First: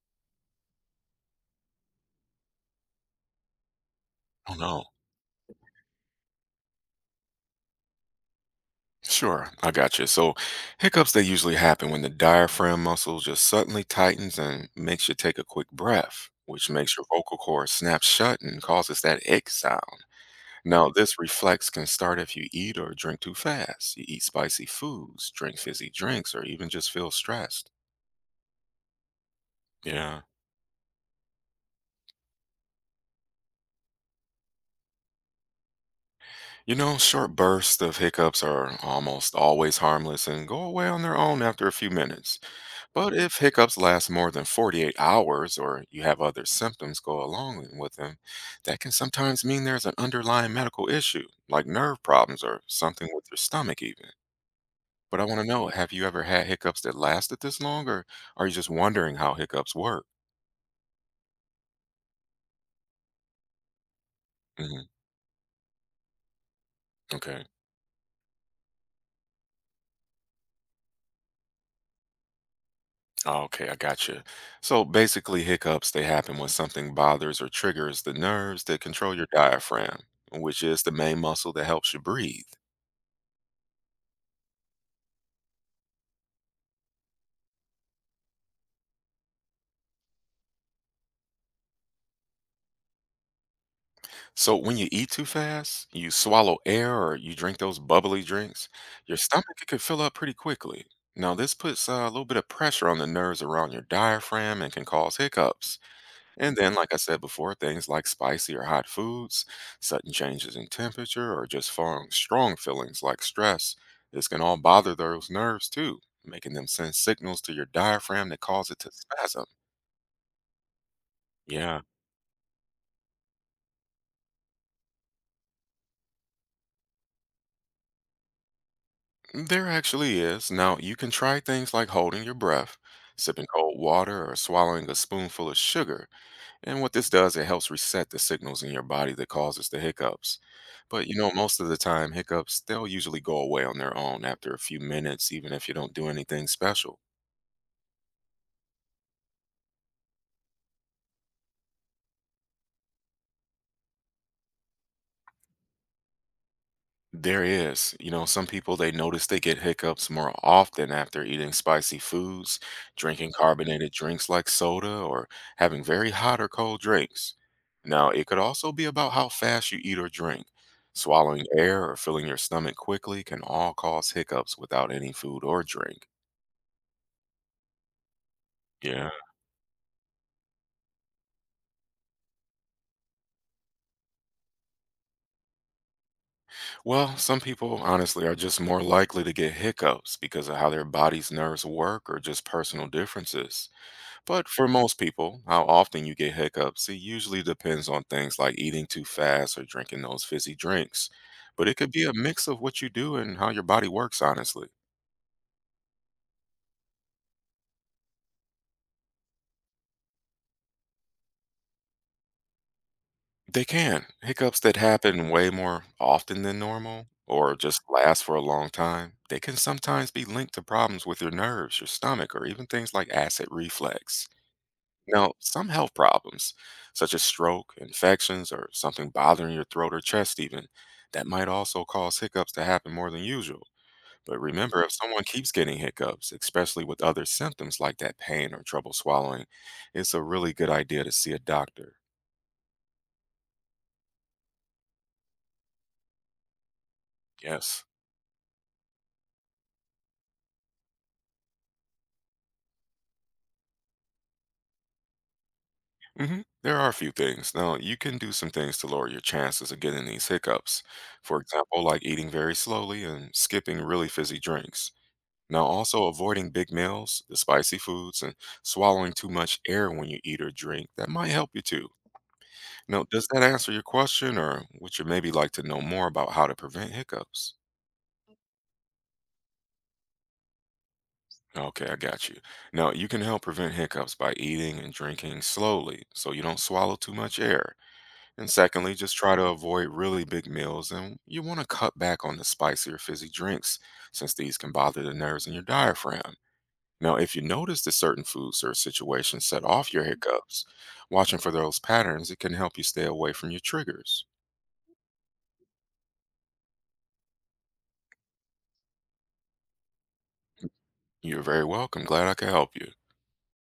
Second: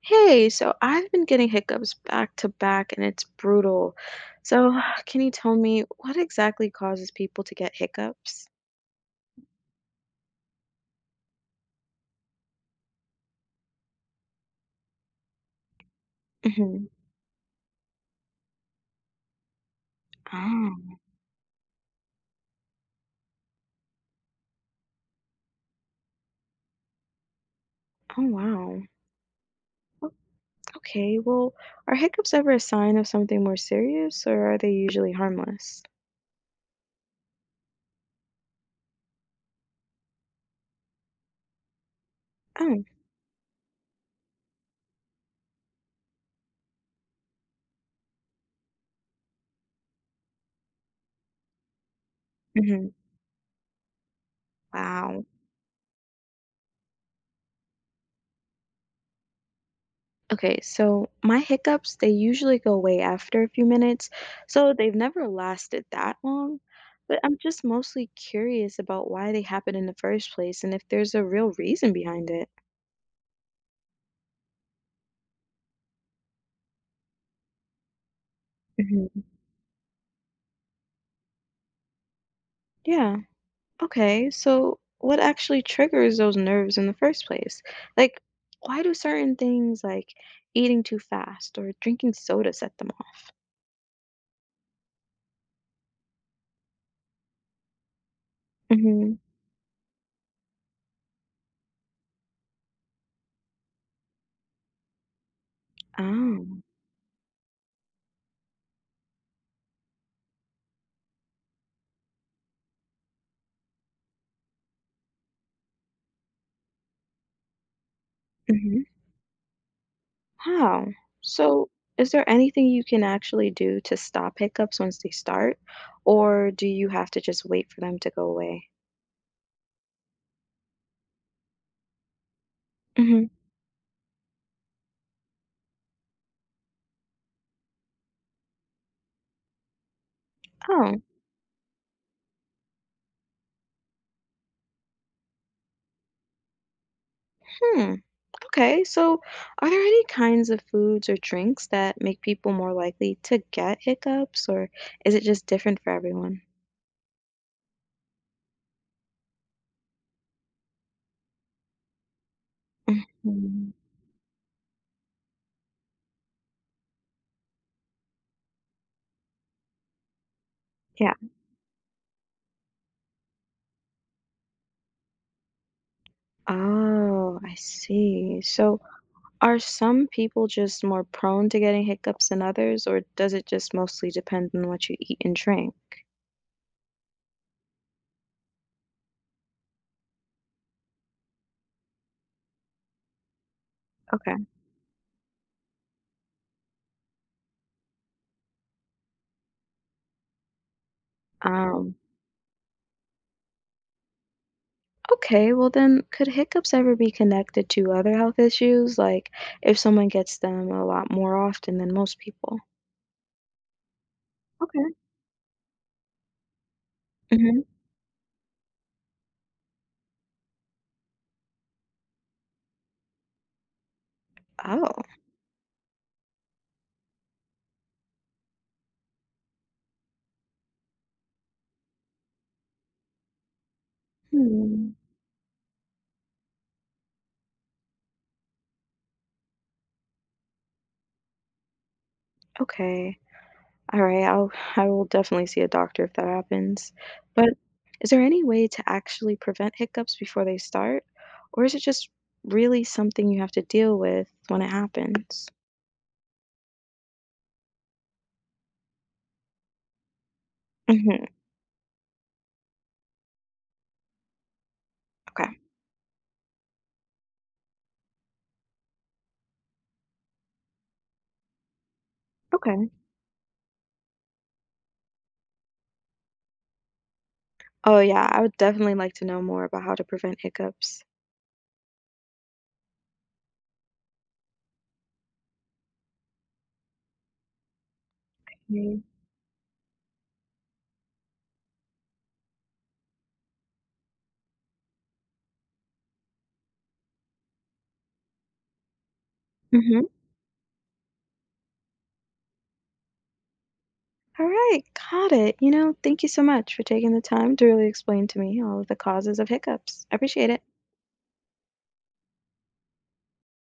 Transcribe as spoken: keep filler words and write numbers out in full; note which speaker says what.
Speaker 1: Hey, so I've been getting hiccups back to back and it's brutal.
Speaker 2: Oh
Speaker 1: So,
Speaker 2: no.
Speaker 1: can you tell me what exactly causes people to get hiccups?
Speaker 2: Sure, I got you. So, hiccups they usually happen when the diaphragm muscle just suddenly tightens and makes you take a quick breath, which
Speaker 1: Hmm.
Speaker 2: makes your vocal cords snap shut and causes that ick sound.
Speaker 1: Oh,
Speaker 2: Now, this reflex can start if you eat or drink too fast. You eat spicy foods, drink fizzy drinks, or even just feel stressed.
Speaker 1: oh wow. O-
Speaker 2: Yeah.
Speaker 1: Okay, well, are hiccups ever a sign of something more serious or are they usually harmless?
Speaker 2: You know, short bursts of hiccups are almost always harmless and go away on their own after a few minutes.
Speaker 1: Oh,
Speaker 2: But if hiccups last more than forty-eight hours or you have other symptoms go along with them, that can sometimes mean there's an underlying medical issue, like nerve problems or
Speaker 1: hmm.
Speaker 2: something with your stomach, even. But
Speaker 1: Wow.
Speaker 2: I want to know, have you ever had hiccups that lasted this long, or are you just wondering how hiccups work?
Speaker 1: Okay, so my hiccups, they usually go away after a few minutes, so
Speaker 2: hmm
Speaker 1: they've never lasted that long. But I'm
Speaker 2: Okay.
Speaker 1: just mostly curious about why they happen in the first place and if there's a real reason behind it.
Speaker 2: Ah, okay, I gotcha. So basically, hiccups they happen when something bothers or triggers the nerves that
Speaker 1: Mhm.
Speaker 2: control your diaphragm, which is the main muscle that helps you breathe.
Speaker 1: Yeah, okay, so what actually triggers those nerves in the first place? Like, why do certain things like eating too fast or drinking soda set them off?
Speaker 2: So when you eat too fast, you swallow air or you drink those bubbly drinks,
Speaker 1: Mhm.
Speaker 2: your stomach it can fill up pretty quickly. Now this puts uh, a little bit of pressure on the nerves around your diaphragm and can cause hiccups. And
Speaker 1: Oh.
Speaker 2: then, like I said before, things like spicy or hot foods, sudden changes in temperature, or just strong, strong feelings like stress, this can all bother those nerves too, making them send signals to your diaphragm that cause it
Speaker 1: Mhm.
Speaker 2: to spasm.
Speaker 1: Wow. So,
Speaker 2: Yeah,
Speaker 1: is there anything you can actually do to stop hiccups once they start, or do you have to just wait for them to go away?
Speaker 2: there actually is. Now, you can try things like holding your breath,
Speaker 1: Hmm.
Speaker 2: sipping cold water, or swallowing a spoonful of sugar. And what this does, it helps reset the signals in your body that causes the hiccups.
Speaker 1: Oh,
Speaker 2: But you know, most of the time, hiccups, they'll usually go away on their own after a few minutes, even if you don't do anything special.
Speaker 1: hmm. Okay. So, are there any kinds of foods or drinks that make people more likely to get hiccups, or is it just different for everyone?
Speaker 2: There is. You know, some people they notice they get hiccups more often after eating spicy foods, drinking
Speaker 1: Mhm.
Speaker 2: carbonated drinks like soda, or having very hot or cold drinks. Now, it could also be about how fast you eat or drink.
Speaker 1: Yeah.
Speaker 2: Swallowing air or filling your stomach quickly can all cause hiccups without any food or drink.
Speaker 1: Oh, I see. So,
Speaker 2: Yeah.
Speaker 1: are some people just more prone to getting hiccups than others, or does it just mostly depend on what you eat and drink?
Speaker 2: Well, some people honestly are just more likely to get hiccups because of how their body's nerves work or just personal differences.
Speaker 1: Okay.
Speaker 2: But for most people, how often you get hiccups, it usually depends on things like eating too fast or drinking those fizzy drinks. But it could
Speaker 1: Um,
Speaker 2: be a mix of what you do and how your body works, honestly.
Speaker 1: okay, well then, could hiccups ever be connected to other health issues, like if someone gets them a lot more often than most people?
Speaker 2: They can. Hiccups that
Speaker 1: Okay.
Speaker 2: happen way more often than normal or
Speaker 1: Hmm.
Speaker 2: just last for a long time, they can sometimes be linked to problems with your nerves, your stomach, or even things like acid reflux.
Speaker 1: Oh.
Speaker 2: Now, some health problems, such as stroke, infections, or something bothering your throat or chest, even, that might also cause hiccups to happen more than usual. But remember,
Speaker 1: Hmm.
Speaker 2: if someone keeps getting hiccups, especially with other symptoms like that pain or trouble swallowing, it's a really good idea to see a doctor.
Speaker 1: Okay. All right. I'll I will definitely see a doctor if that happens. But
Speaker 2: Yes.
Speaker 1: is there any way to actually prevent hiccups before they start, or is it just really something you have to deal with when it happens?
Speaker 2: hmm There are a few things. Now, you can do some things to lower your chances of getting these hiccups.
Speaker 1: Hmm.
Speaker 2: For example, like eating very slowly and skipping really fizzy drinks.
Speaker 1: Okay.
Speaker 2: Now, also avoiding big meals, the spicy foods, and swallowing too much air when you eat or drink, that might help you too.
Speaker 1: Okay.
Speaker 2: Now, does that answer your question, or would you maybe like to know more about how to prevent hiccups?
Speaker 1: Oh yeah, I would definitely like to know more about how to prevent hiccups.
Speaker 2: Okay, I got you. Now, you can help prevent hiccups by eating and drinking slowly so you don't swallow too much air. And secondly,
Speaker 1: Mm-hmm.
Speaker 2: just try to avoid really big meals and you want to cut back on the spicy or fizzy drinks since these can bother the nerves in your diaphragm. Now, if you notice that certain foods or situations set off your Mhm. hiccups, watching for those patterns, it can help you stay away from your triggers.
Speaker 1: All right, got it. You know, thank you so much for taking the time to really explain to me all of the causes of hiccups. I appreciate it.
Speaker 2: You're very welcome. Glad I could help you.